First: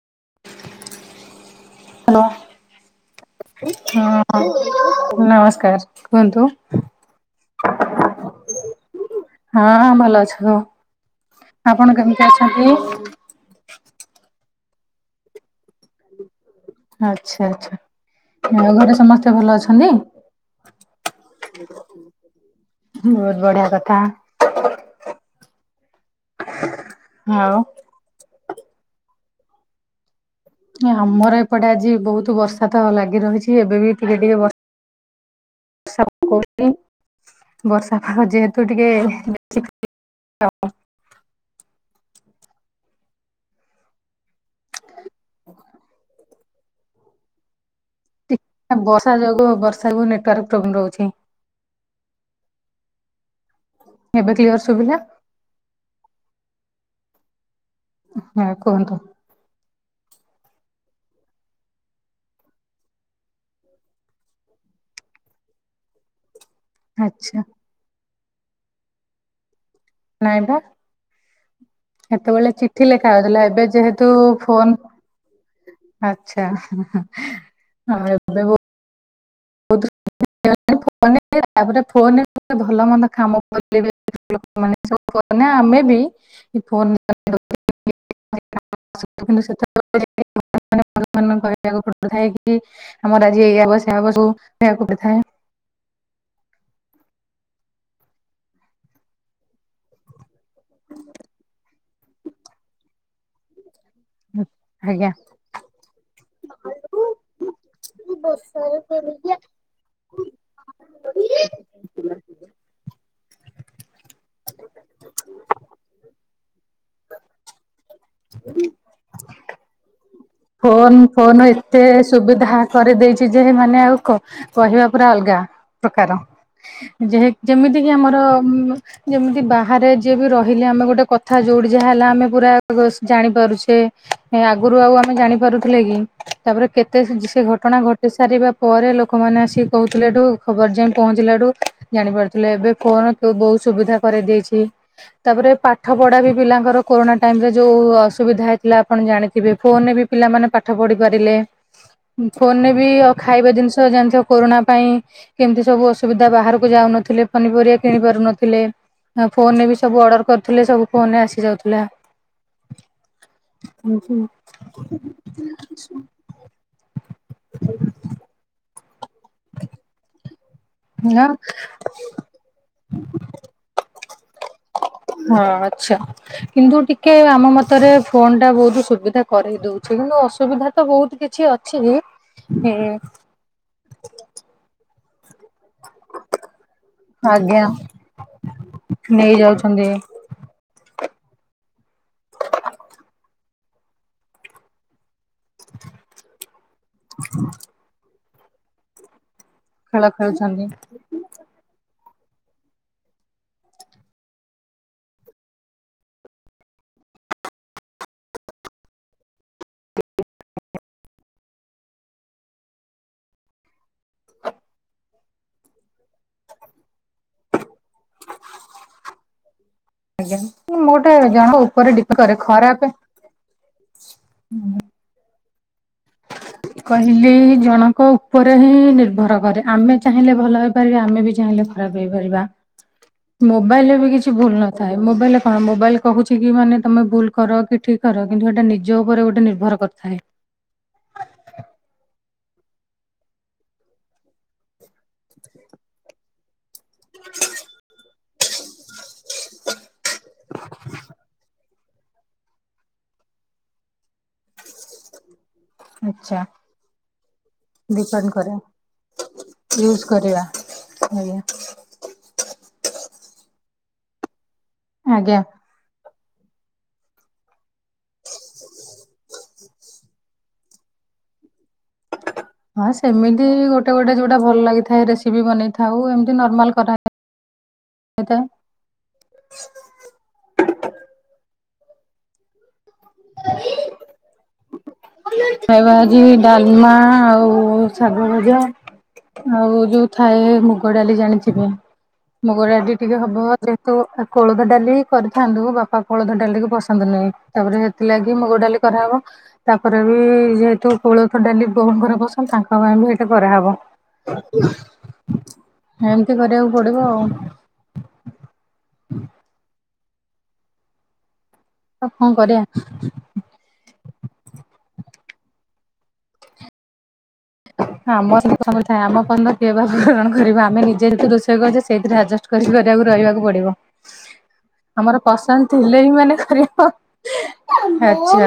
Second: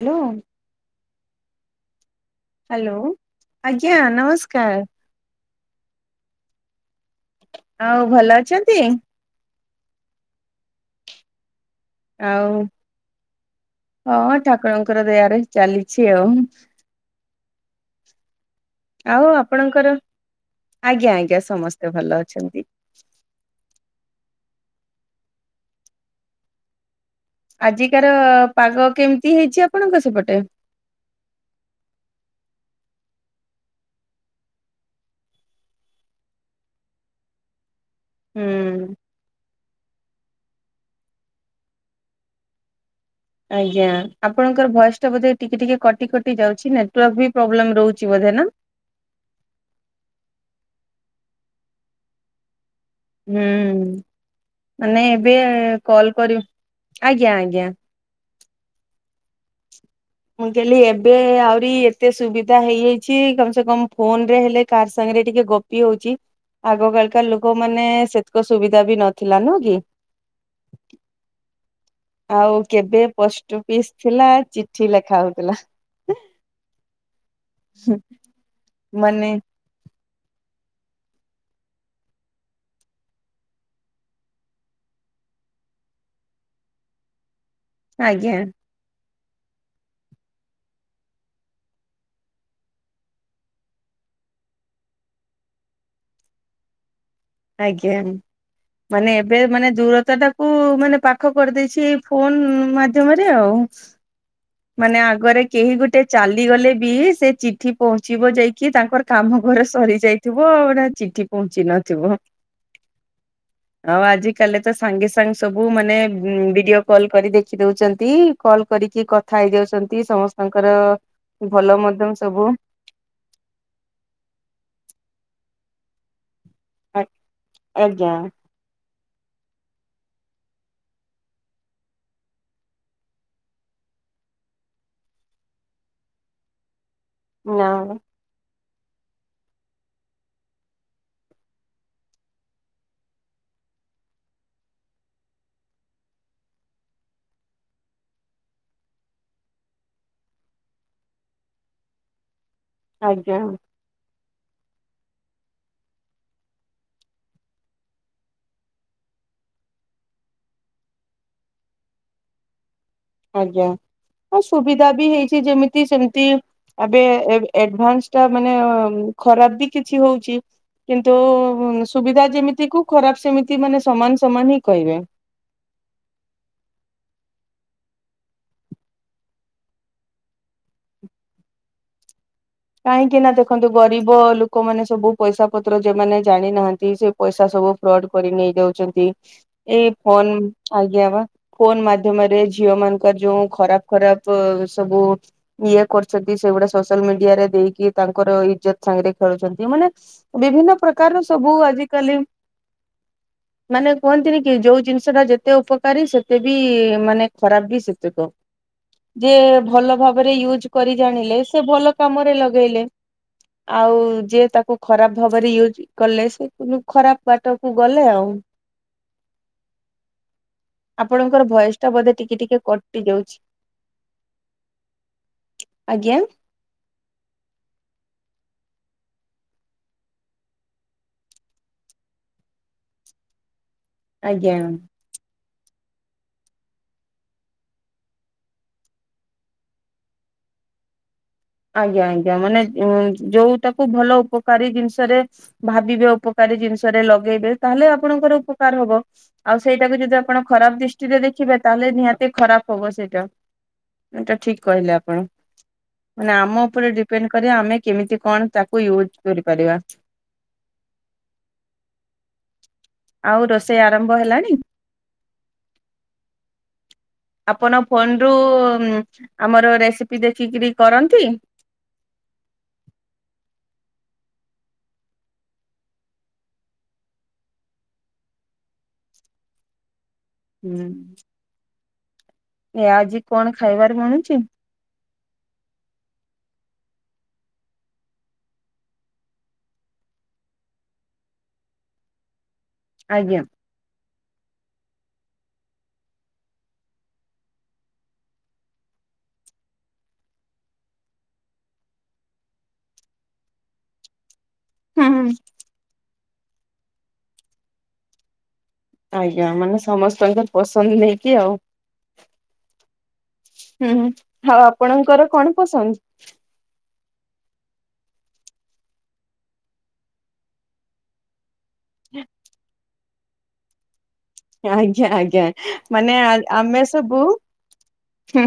Hello. Hello ଆଜ୍ଞା ନମସ୍କାର ହଁ ନମସ କାର କୁହନ୍ତୁ। ଆଉ ଭଲ ଅଛନ୍ତି? ହଁ ଭଲ ଅଛ ସବୁ ଆପଣ କେମିତି ଆଉ ଅଛନ୍ତି? ହଁ ଠାକୁରଙ୍କର ଦୟାରୁ ଏଇ ଚାଲିଛି ଆଉ ହୁଁ। ଆଚ୍ଛା ଆଚ୍ଛା ଆଉ ଘରେ ସମସ୍ତେ ଭଲ ଅଛନ୍ତି? ଆଜ୍ଞା ଆଜ୍ଞା ସମସ୍ତେ ଭଲ ଅଛନ୍ତି। ବହୁତ ବଢିଆ କଥା। ଆଉ ଆଜିକାର ପାଗ କେମିତି ହେଇଛି ଆପଣଙ୍କ ସେପଟେ? ଆମର ଏପଟେ ଆଜି ବହୁତ ବର୍ଷା ତ ଲାଗି ରହିଚି, ଏବେ ବି ଟିକେ ଟିକେ ବର୍ଷା ବର୍ଷା ପକାଉଛି। ବର୍ଷା ପାଗ ଯେହେତୁ ହୁଁ। ଟିକେ [unintelligible] ଆଜ୍ଞା ଆପଣଙ୍କର ଭଏସଟା ବୋଧେ ଟିକେ ଟିକେ କଟି କଟି ଯାଉଛି ନେଟୱର୍କ ବି ପ୍ରୋବ୍ଲେମ ରହୁ ବର୍ଷା ଯୋଗୁଁ ବର୍ଷା କୁ ନେଟୱାର୍କ ପ୍ରୋବ୍ଲ ରହୁଚି। ହୁଁ ଶୁଭିଲା? ମାନେ ଏବେ କଲ କରିବୁ ଆଜ୍ଞା ଆଜ୍ଞା। ହଁ କୁହନ୍ତୁ। ମୁଁ କହିଲି ଏବେ ଆହୁରି ଏତେ ସୁବିଧା ହେଇଯାଇଛି କମ ସେ କମ ଫୋନ ରେ ହେଲେ କାହା ସାଙ୍ଗେ ଟିକେ ଗପି ହଉଚି, ଆଗ କାଳିକା ଆଚ୍ଛା ଲୋକ ମାନେ ସେତକ ସୁବିଧା ବି ନଥିଲା ନୁହଁ କି। ନାଇଁ ବା। ସେତେବେଳେ ଆଉ ଚିଠି କେବେ ଲେଖା ହଉଥିଲା ପୋଷ୍ଟ ଏବେ ଅଫିସ ଯେହେତୁ ଥିଲା ଚିଠି ଲେଖା ହଉଥିଲା ଫୋନ ଆଛା ହୁଁ ହୁଁ ଉଁ ଏବେ ବୋ ମାନେ [unintelligible] [unintelligible] ତା ପରେ ଫୋନ ରେ ଭଲ ମନ୍ଦ କାମ। [unintelligible] ମାନେ ଆମେ ବି। [unintelligible] ଆଜ୍ଞା। [unintelligible] [unintelligible] ଆମର ଆଜି ଏଆ ହବ ସେଆ ହବ ସବୁ। [unintelligible] ଆଜ୍ଞା। ମାନେ ଏବେ ମାନେ ଦୂରତା ଟାକୁ ମାନେ ପାଖ କରିଦେଇଛି ଫୋନ୍ ମାଧ୍ୟମରେ ଆଉ। [inaudible] ମାନେ ଆଜ୍ଞା। ଆଗରେ କେହି ଗୋଟେ ଚାଲିଗଲେ ବି ସେ ଚିଠି ପହଞ୍ଚିବ ଯାଇକି ତାଙ୍କର କାମ ରେ ସରିଯାଇଥିବ ହେଟା ଚିଠି ପହଞ୍ଚି ନଥିବ। ଆଉ ଆଜି କାଲି ତ ସାଙ୍ଗେ ସାଙ୍ଗେ ସବୁ ମାନେ ଉଁ ଭିଡିଓ କଲ କରି ଦେଖି ଦୋଉଚନ୍ତି କଲ କରିକି କଥା ହେଇଯାଉଛନ୍ତି ଫୋନ ଫୋନ ଭଲ ଏତେ ମଧ୍ୟ ସବୁ ସୁବିଧା କରିଦେଇଛି ଯେ ମାନେ ଆଉ କହିବା ପୁରା ଅଲଗା। ପ୍ରକାର ଯେହେ ଯେମିତି କିି ଆଜ୍ଞା ଆମର ଉଁ ଯେମିତି ବାହାରେ ଯିଏ ବି ରହିଲେ ଆମେ ଗୋଟେ କଥା ଯେଉଁଠି ଯାହା ହେଲା ଆମେ ପୁରା ଆଗସ୍ ଜାଣିପାରୁଛେ। କାଇଁ ଆଗରୁ ଆଉ ଆମେ ଜାଣିପାରୁଥିଲେ କି ତାପରେ କେତେ ସେ ନା ଘଟଣା ଘଟି ସାରିବା ପରେ ଲୋକୋମାନେ ଆସିକି କୋହୁଥିଲାଠୁ ଖବର ଯାଇ ପହଞ୍ଚିଲା ଠୁ ଜାଣିପାରୁଥିଲେ ଏବେ ଫୋନୋ ତ ବୋହୁତ ସୁବିଧା କରେଇ ଦେଇଛି ତାପରେ ପାଠ ପଢା ବି ପିଲାଙ୍କର କୋରୋନା ଟାଇମ୍ ରେ ଯୋଉ ଅସୁବିଧା ହେ ଥିଲା ଆପଣ ଜାଣିଥିବେ। ଫୋନ ରେ ବି ପିଲାମାନେ ପାଠ ପଢି ପାରିଲେ, ଫୋନ ରେ ବି ଆଜ୍ଞା ଖାଇବା ଜିନିଷ ଜାଣିଥିବ କୋରୋନା ପାଇଁ କେମିତି ସବୁ ଅସୁବିଧା ବାହାରକୁ ଯାଉନଥୁଲେ ପନିପରିବା କିଣି ପାରୁନଥିଲେ। ତା ଫୋନ ରେ ବି ସବୁ ଅର୍ଡର କରୁଥିଲେ ସବୁ ଫୋନ ରେ ଆସି ଯାଉଥିଲା। ଆଜ୍ଞା ହଁ ହସ୍ ସୁବିଧା ବି ହେଇଛି ଯେମିତି ସେମିତି ଆବେ ଏବ୍ ଏଡଭାନ୍ସ ଟା ମାନେ ଅଁ ଖରାପ ବି କିଛି ହଉଛି। କିନ୍ତୁ ସୁବିଧା ଯେମିତି କୁ ଖରାପ ସେମିତି ମାନେ ସମାନ ସମାନ ହିଁ କହିବେ। ହଁ ଆଚ୍ଛା କିନ୍ତୁ ଟିକେ ଆ ଆମ ମତରେ ଫୋନ୍ ଟା ବୋହୁତୁ ସୁବିଧା କରେଇ ଦୋଉଛି କିନ୍ତୁ ଅସୁବିଧା ତ ବୋହୁତ କିଛି ଅଛିକି। କାହିଁକି ନା ଦେଖନ୍ତୁ ଗରିବ ଲୋକୋମାନେ ସବୁ ପଇସା ପତ୍ର ଯେମାନେ ଜାଣି ନାହାନ୍ତି ସେ ପଇସା ଆଜ୍ଞା ସବୁ ଫ୍ରଡ କରି ନେଇ ଯାଉଛନ୍ତି ନେଇଯାଉଛନ୍ତି ଏଇ ଫୋ ଆଜ୍ଞା ବା। ଫୋନ ମାଧ୍ୟମରେ ଝିଅ ମାନଙ୍କର ଯୋଉ ଖରାପ- ଖରାପ ସବୁ ଇଏ କରୁଚନ୍ତି ସେଗୁଡା ସୋଶାଲ୍ ମିଡିଆରେ। ଦେଇକି ତାଙ୍କର ଇଜ୍ଜତ ସାଙ୍ଗରେ ଖେଳୁଛନ୍ତି ମାନେ, ଖେଳ ଖେଳୁଛନ୍ତି ବିଭିନ୍ନ ପ୍ରକାରର ସବୁ ଆଜି କାଲି। ମାନେ କୁହନ୍ତିନି କି, ଯୋଉ ଜିନିଷ ଟା ଯେତେ ଉପକାରୀ ସେତେ ବି ମାନେ, ଖରାପ ବି ସେତକ। ଯେ ଭଲ ଭାବରେ ୟୁଜ କରି ଜାଣିଲେ ସେ ଭଲ କାମରେ ଲଗେଇଲେ। ଆଉ ଯିଏ ତାକୁ ଖରାପ ଭାବରେ ୟୁଜ କଲେ ସେ ଖରାପ ବାଟକୁ ଗଲେ ଆଉ। ହଁ। ଆଜ୍ଞା। ମୋଟା ଆପଣଙ୍କର ଜଣ ଭଏସ ଟା ଉପରେ ବୋଧେ ଡିପେ ଟିକେ କରେ ଟିକେ ଖରାପ କଟି ଯାଉଛି ଆଜ୍ଞା। କହିଲି ଜଣଙ୍କ ଉପରେ ହିଁ ନିର୍ଭର କରେ ଆମେ ଚାହିଁଲେ ଭଲ ହେଇପାରିବା ଆମେ ବି ଚାହିଁ ଚାହିଁଲେ ଖରାପ ହୋଇ ପାରିବା, ମୋବାଇଲ ର କିଛି ବି ଆଜ୍ଞା ଭୂଲ ନଥାଏ ମୋବାଇଲ ହଁ ମୋବାଇଲ କହୁଚି କି ମାନେ ତମେ ଭୁଲ କର କି ଠିକ କର କିନ୍ତୁ ଏଇଟା ନିଜ ଉପରେ ଗୋଟେ ନିର୍ଭର କରିଥାଏ। [inaudible] ଆଜ୍ଞା ଆଜ୍ଞା ମାନେ ଉ ଯୋଉଟାକୁ ଭଲ ଉପକାରୀ ଜିନିଷରେ ଭାବିବେ ଉପ ଉପକାରୀ ଜିନିଷରେ ଲଗେଇବେ ତାହେଲେ ଆପଣଙ୍କର ଉପକାର ହବ ଆଉ ସେଇଟାକୁ ଯଦି ଆ ଆପଣ ଖରାପ ଦୃଷ୍ଟିରେ ଦେଖିବେ। ତାହେଲେ ନିହାତି ଖରାପ ହବ ସେଇଟା ଏଟା ଠିକ କହିଲେ ଆପଣ। ମାନେ ଆଚ୍ଛା ଆମ ଉପରେ ଡିପେଣ୍ଡ କରିବା ଆମେ କେମିତି ଡିପେଣ୍ଡ କଣ କରେ ତାକୁ ୟୁଜ୍ କରିପାରିବା। ୟୁଜ କରିବା ଆଜ୍ଞା। ଆଉ ରୋଷେଇ ଆରମ୍ଭ ହେଲାଣି? ଆଜ୍ଞା। ଆପଣ ଫୋନରୁ ଆମର ରେସିପି ଦେଖିକି କରନ୍ତି? [inaudible] ହଁ ସେମିତି ଗୋଟେ ଗୋଟେ ଯୋଉଟା ଭଲ ଲାଗିଥାଏ ରେସିପି ବନେଇଥାଉ ଏମିତି ନର୍ମାଲ କରାଏ। ତ। ହୁଁ। ଏ ଆଜି କଣ ଖାଇବାର ବଣୁଚି? ଖାଇବା ହଉଚି ଡାଲମା ଆଉ ଶାଗ ଭଜା। ଆଉ ଯୋଉ ଥାଏ ମୁଗ ଡାଲି ଜାଣିଥିବେ। ମୁଗ ଡାଲି ଟିକେ ହବ ଆଜ୍ଞା। ଯେହେତୁ କୋଳଥ ଡାଲି କରିଥାନ୍ତୁ ବାପା କୋଳଥ ଡାଲିିକି ପସନ୍ଦ ନାହିଁ ତାପରେ ସେଥିଲାଗି ମୁଗ ଡାଲି କରାହବ ତା ତାପରେ ବି ଯେହେତୁ କୋଳଥ ଡାଲି ବୋଉଙ୍କର ପସନ୍ଦ ତାଙ୍କ ପାଇଁ ବି ଏଇଠି କରାହେବ। ଉ ହୁଁ। ଏମିତି କରିବାକୁ ପଡିବ ଆଉ। ଆଜ୍ଞା ମାନେ ସମସ୍ତଙ୍କର ପସନ୍ଦ ନେଇକି ଆଉ। ଆଉ କଣ କରିବା ହୁଁ ଆଉ ଆପଣଙ୍କର? କଣ ପସନ୍ଦ? ଆମର ସନ୍ଦ ଥାଏ ଆମ କଣ କିଏ ବା ପୂରଣ କରିବ, ଆମେ ନିଜେ ନିଜେ ଦୋଷ କହୁଚି ସେଇଥିରେ ଆଡ଼ଜଷ୍ଟ କରିକି ରହିବାକୁ ପଡିବ। ଆଜ୍ଞା ଆମର ଆଜ୍ଞା ପସନ୍ଦ ଥିଲେ ବି ମାନେ ଆ କରିବ। ଆମେ ସବୁ ଆଚ୍ଛା।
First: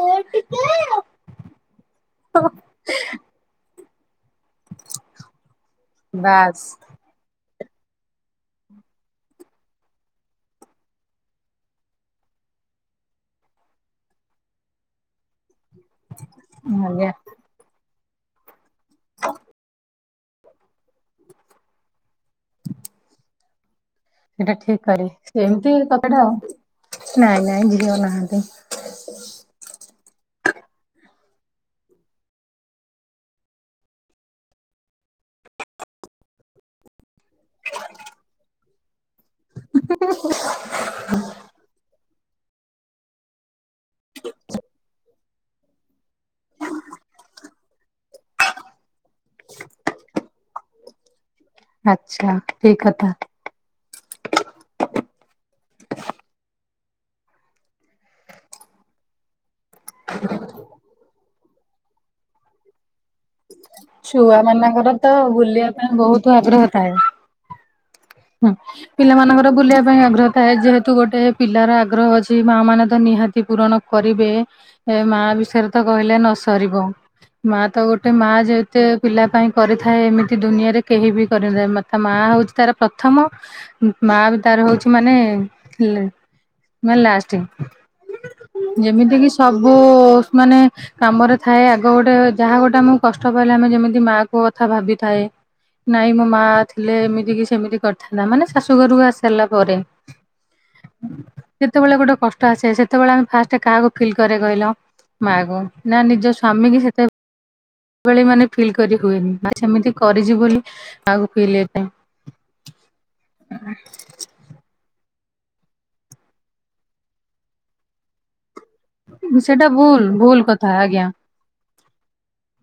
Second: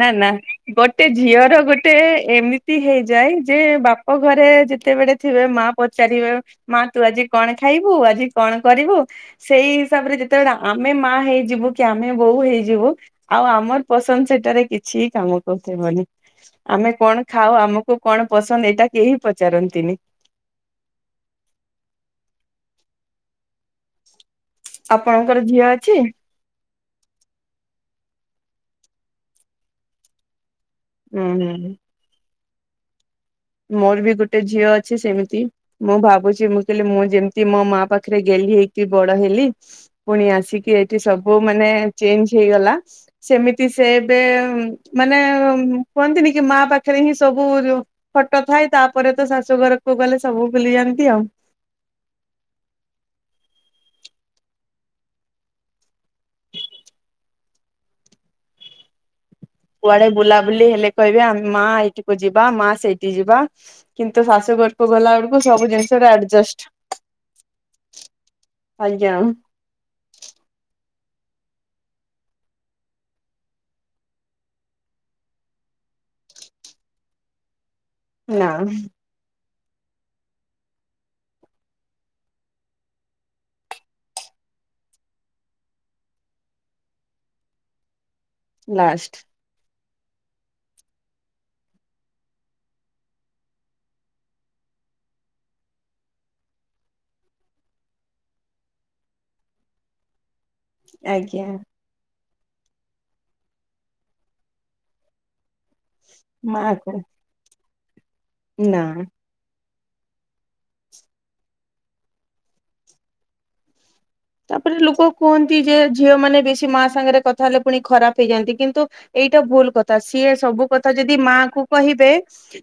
ନା ନା ଗୋଟେ ଝିଅର ଗୋଟେ ଏମିତି ହେଇଯାଏ ଯେ ବାପ ଘରେ ଯେତେବେଳେ ଥିବେ ମା ପଚାରିବେ ବାସ୍ ମା ତୁ ଆଜି କଣ ଖାଇବୁ ଆଜି କଣ କରିବୁ ସେଇ ହିସାବରେ ଯେତେବେଳେ ଆମେ ମା ହେଇଯିବୁ କି ଆମେ ବୋହୂ ହେଇଯିବୁ ଆଉ ଆମର ପସନ୍ଦ ସେଠାରେ କିଛି ଠିକାମ। କହିବନି ଆମେ ଆଜ୍ଞା କଣ ଖାଉ ଆମକୁ କଣ ପସନ୍ଦ ଏଇଟା କେହି ପଚାରନ୍ତିନି। ସେଇଟା ଠିକ କରି ଆପଣଙ୍କର ଝିଅ ଏମିତି ଅଛି? କଥାଟା ଆଉ ନାଇଁ ନାଇଁ ଝିଅ ନାହାନ୍ତି। [inaudible] ହୁଁ ହୁଁ। ମୋର ବି ଗୋଟେ ଝିଅ ଅଛି ସେମିତି ମୁଁ ଭାବୁଛି ମୁଁ କହିଲି ମୁଁ ଯେମିତି ମୋ ମା ପାଖରେ ଗେହ୍ଲି ହେଇକି ବଡ଼ ହେଲି ପୁଣି ଆସିକି ଏଠି ସବୁ ମାନେ ଚେନ୍ଜ୍ ହେଇଗଲା ସେମିତି ସେ ଏବେ ମାନେ କୁହନ୍ତିନି କି ମା ପାଖରେ ହିଁ ସବୁ ଫଟ ଥାଏ ତାପରେ ତ ଶାଶୁ ଘରକୁ ଗଲେ ସବୁ ଭୁଲିଯାନ୍ତି ଆଉ। ଠିକ୍ କଥା। କୁଆଡେ ବୁଲାବୁଲି ହେଲେ କହିବେ ଆମେ ମା ଏଇଠିକୁ ଯିବା ମା ସେଇଠି ଯିବା। କିନ୍ତୁ ଛୁଆ ଶାଶୁ ଘରକୁ ମାନଙ୍କର ଗଲା ତ ବେଳକୁ ସବୁ ବୁଲିବା ପାଇଁ ଜିନିଷରେ ବହୁତ ଆଡଜଷ୍ଟ ଆଗ୍ରହ ଥାଏ। ହଁ ଆଜ୍ଞା ପିଲାମାନାନଙ୍କର ବୁଲିବା ପାଇଁ ଅଗ୍ରହ ଥାଏ ଯେହେ ଯେହେତୁ ଗୋଟେ ପିଲାର ଆଗ୍ରହ ଅଛି ମା ମାନେ ତ ନିହାତି ପୂରଣ କରିବେ ମା ବିଷୟରେ ତ କହିଲେ ନ ସରିବ ମା ତ ଗୋଟେ ମା ନା ଯେତ ପିଲା ପାଇଁ କରିଥାଏ ଏମିତି ଦୁନିଆରେ କେହି ବି କରିନାଥାନ୍ତି ମ ତା ମା ହଉଛି ତାର ପ୍ରଥମ ମା ବି ତାର ହଉଛି ମାନେ ମାନେ ଲାଷ୍ଟ କି ଲାଷ୍ଟ। ଯେମିତି କିି ସବୁ ମାନେ କାମରେ ଥାଏ ଆଗ ଗୋଟେ ଯାହା ଗୋଟେ ଆମକୁ କଷ୍ଟ ପାଇଲେ ଆମେ ଯେମିତି ମାଆ କୁ କଥା ଭାବିଥାଏ ନାଇଁ ମୋ ମା ଥିଲେ ଏମିତି କି ସେମତି କରିଥାନ୍ତା ମାନେ ଶାଶୁଘରକୁ ଆସାରିଲା ପରେ ଆଜ୍ଞା ଯେତେବେଳେ ଗୋଟେ କଷ୍ଟ [unintelligible] ସେତେବେଳେ ଆମେ ଫାଷ୍ଟ କାହାକୁ ଫିଲ୍ କରେ କହିଲ ମାଆ କୁ। ନା ନିଜ ସ୍ୱାମୀ ମା କି କୁ ସେତେ ଳି ମାନେ ଫିଲ୍ ନା କରି ହୁଏନି। ସେମିତି କରିଛି ବୋଲି ଆଗକୁ [unintelligible] ତାପରେ ଲୋକ କୁହନ୍ତି ଯେ ଝିଅ ମାନେ ବେଶୀ ମା ସାଙ୍ଗରେ କଥା ହେଲେ ପୁଣି ଖରାପ ହେଇଯାଆନ୍ତି କିନ୍ତୁ ଏଇଟା ସେଟା ଭୁଲ କଥା ସିଏ ଭୁଲ ସବୁ କଥା ଆଜ୍ଞା ଯଦି ମା କୁ କହିବେ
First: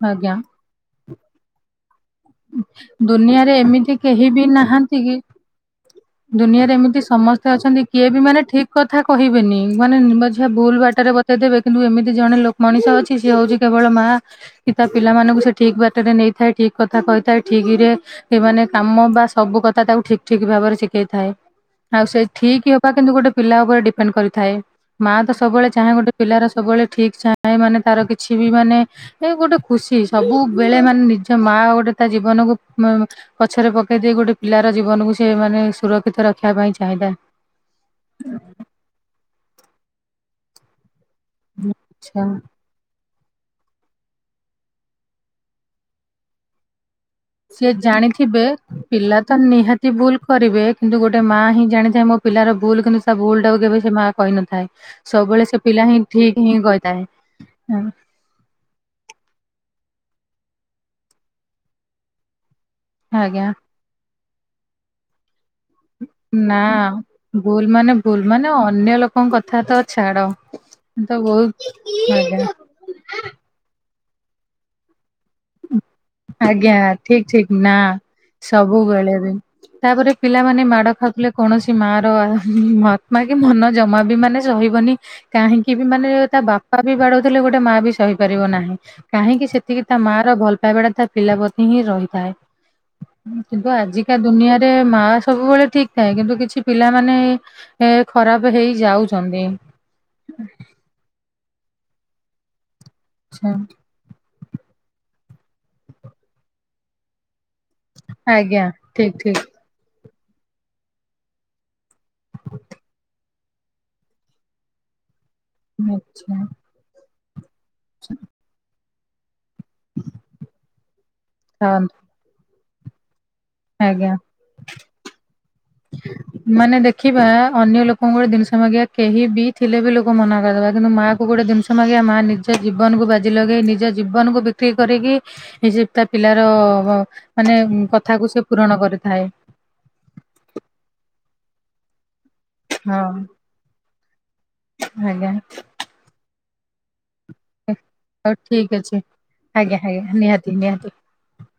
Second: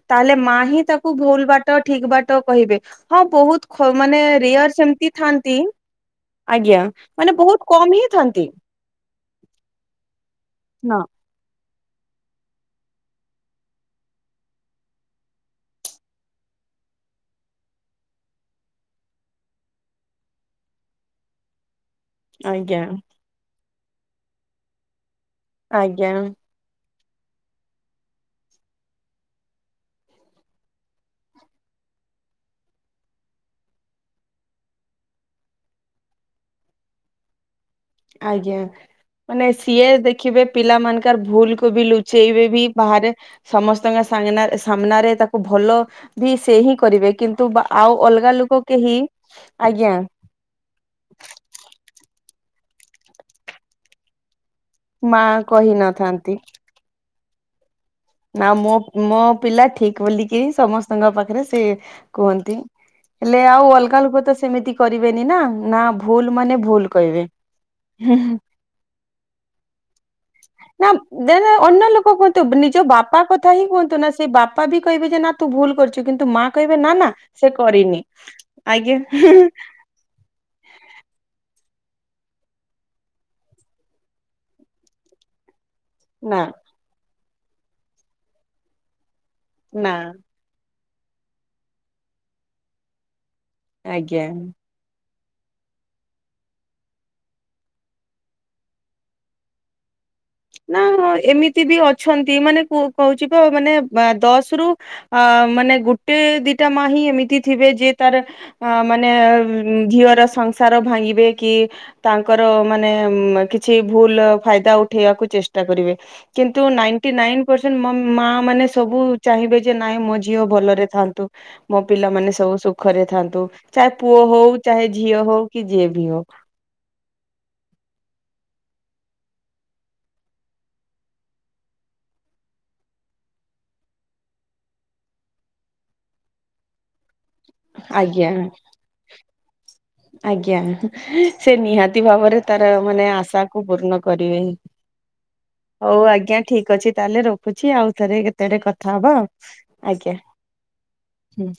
ଆଜ୍ଞା। ତାହେଲେ ମା ହିଁ ତାକୁ କୁ ଭୁଲ ବାଟ ଠିକ ବାଟ କହିବେ ହଁ ଦୁନିଆରେ ବହୁତ ଏମିତି ମାନେ କେହି ବି ରେୟର ନାହାନ୍ତି ସେମିତି କି ଥାନ୍ତି। ଦୁନିଆରେ ଆଜ୍ଞା ଏମିତି ମାନେ ସମସ୍ତେ ବହୁତ ଅଛନ୍ତି କମ ହିଁ କିଏ ବି ମାନେ ଥାନ୍ତି। ଠିକ କଥା କହିବେନି ମାନେଝିଆ ଭୁଲ ହଁ ବାଟରେ ବତେଇଦେବେ। କିନ୍ତୁ ଏମିତି ଜଣେ ଲ ମଣିଷ ଅଛି ସିଏ ହଉଛି କେବଳ ମା କି ତା ପିଲାମାନଙ୍କୁ ସେ ଠିକ ବାଟରେ ନେଇଥାଏ ଠିକ ଠିକ୍ କଥା କହିଥାଏ ଠିକ୍ ରେ ମାନେ କାମ ବା ସବୁ କଥା ତାକୁ ଠିକ୍ ଠିକ୍ ଭାବରେ ଶି ହେଇଥାଏ ଆଉ ସେ ଠିକ୍ ଆଜ୍ଞା। ହବା କିନ୍ତୁ ଗୋଟେ ପିଲା ଉପରେ ଡିପେଣ୍ଡ କରିଥାଏ। ମା ତ ସବୁବେଳେ ଚାହେଁ ଗୋଟେ ଆଜ୍ଞା ପିଲାର ସବୁବେଳେ ଠିକ ଚାଏଁ ମାନେ ତାର କିଛି ବି ମାନେ ଏ ଗୋଟେ ଖୁସି ସବୁବେଳେ ମାନେ ନିଜ ମା ଗୋଟେ ତା ଜୀବନକୁ ପଛରେ ପକେଇ ଦେଇେଇ ଗୋଟେ ପିଲାର ଜୀବନକୁ ସେ ମାନେ ସୁରକ୍ଷିତ ରଖିବା ପାଇଁ ଚାହିଁଥାଏ। ଆଜ୍ଞା ମାନେ ସିଏ ଦେଖିବେ ପିଲା ମନ୍ ତାର ଭୁଲ କୁ ବି ଆଛା ଲୁଚେଇବେ ବି ବାହାରେ। ସମସ୍ତଙ୍କ ସାଗ୍ନାରେ ସାମ୍ନାରେ ତାକୁ ଭଲ ବି ସେ ହିଁ କରିବେ। କିନ୍ତୁ ବା ସିଏ ଆଉ ଅଲଗା ଜାଣିଥିବେ ଲୋକ କେହି ପିଲା ତ ନିହାତି ଆଜ୍ଞା ଭୁଲ୍ କରିବେ କିନ୍ତୁ ଗୋଟେ ମା ହିଁ ଜାଣିଥାଏ ମୋ ପିଲାର ଭୁଲ କିିନ୍ତୁ ଭୁଲ୍ଟା କେବେ ସେ ମା କହିନଥାଏ। ମା ସବୁବେଳେ ସେ ପିଲା ହିଁ କହିନଥାନ୍ତି। ଠିକ୍ ହିଁ କହିଥାଏ। ନା ମୋ ମୋ ପିଲା ଠିକ୍ ବୋଲିକି ହି ସମସ୍ତଙ୍କ ପାଖରେ ସେ କୁହନ୍ତି। ହେଲେ ଆଜ୍ଞା। ଆଉ ଅଲଗା ଲୋକ ତ ସେମିତି କରିବେନି ନା। ନା ଭୁଲ ମାନେ ନା ଭୁଲ କହିବେ। ଭୁଲ୍ ମାନେ ହୁଁ ଭୁଲ୍ ହୁଁ ମାନେ ଅନ୍ୟ ଲୋକଙ୍କ କଥା ତ ଛାଡ ନା ତ ଦେ ବହୁତ ଅନ୍ୟ ଲୋକ କୁହନ୍ତୁ ଆଜ୍ଞା ନିଜ ବାପା କଥା ହିଁ କୁହନ୍ତୁ ନା ସେଇ ବାପା ବି କହିବେ ଯେ ନା ତୁ ଭୁଲ କରିଚୁ। କିନ୍ତୁ ମା ଆଜ୍ଞା କହିବେ ନା ନା ଠିକ ଠିକ ସେ ନା କରିନି ଆଜ୍ଞା। ସବୁବେଳେ ବି ତାପରେ ପିଲାମାନେ ମାଡ଼ ଖାଉଥିଲେ କୌଣସି ମା ର ମହାତ୍ମା କି ମନ ଜମା ବି ମାନେ ସହିବନି କାହିଁକି କି ମାନେ ନା ତା ବାପା ବି ବାଡଉଥିଲେ ଗୋଟେ ମା ବି ସହିପାରିବ ନାହିଁ କାହିଁକି ସେତିକି ନା ତା ମା ର ଭଲ ପାଇବାଟା ତା ପିଲା ପ୍ରତି ହିଁ ରହିଥାଏ। କିନ୍ତୁ ଆଜିକା ଆଜ୍ଞା ଦୁନିଆରେ ମା ସବୁବେଳେ ଠିକ ଥାଏ କିନ୍ତୁ କିଛି ପିଲାମାନେ ଏ ଖରାପ ହେଇ ଯାଉଛନ୍ତି। ନା ହଁ ଏମିତି ବି ଅଛନ୍ତି ମାନେ କ କହୁଛି ବା ମାନେ ଦଶ ମାନେ ଗୋଟେ ଦିଟା ମା ହିଁ ଏମିତି ଥିବେ ଯେ ତାର ଆଜ୍ଞା ମାନେ ଠିକ ଠିକ ଘିଅର ସଂସାର ଭାଙ୍ଗିବେ କି ତାଙ୍କର ମାନେ କିଛି ଭୁଲ ଫାଇଦା ଉଠେଇବାକୁ। ଆଛା [unintelligible] ସବୁ ଚାହିଁବେ ଯେ ନାଇଁ ମୋ ଝିଅ ଭଲରେ ଥାନ୍ତୁ ମୋ ଖାଆନ୍ତୁ ପିଲାମାନେ ସବୁ ସୁଖରେ ଥା ନ୍ତୁ ଆଜ୍ଞା ପୁଅ ହଉ ଚାହେ ଝିଅ ହଉ କି ବି। ମାନେ ଦେଖିବା ଅନ୍ୟ [unintelligible] କେହି ବି ଥିଲେ ବି ଲୋକ ମନା କରିଦବା କିନ୍ତୁ ମାଆ କୁ ଗୋଟେ ଜିନିଷ ମାଗିବା ମା ନିଜ ଜୀବନକୁ ବାଜି ଲଗେଇ ନିଜ ଜୀବନକୁ ବିକ୍ରି କରିକି ଏ ତା ପିଲାର ମାନେ କଥାକୁ ଆଜ୍ଞା ସେ ପୂରଣ କରିଥାଏ। ଆଜ୍ଞା ସେ ନିହାତି ଭାବରେ ତାର ହଁ ମାନେ ଆଶା କ ପୂର୍ଣ କରିବେ ଆଜ୍ଞା ହଉ ଆଜ୍ଞା ଠିକ ଅଛି। ତାହେଲେ ରଖୁଛି ଆଉ ଥରେ ହଉ କେତେ ଗଟେ ଠିକ କଥା ଅଛି ହବ ଆ ଆଜ୍ଞା। ହୁଁ।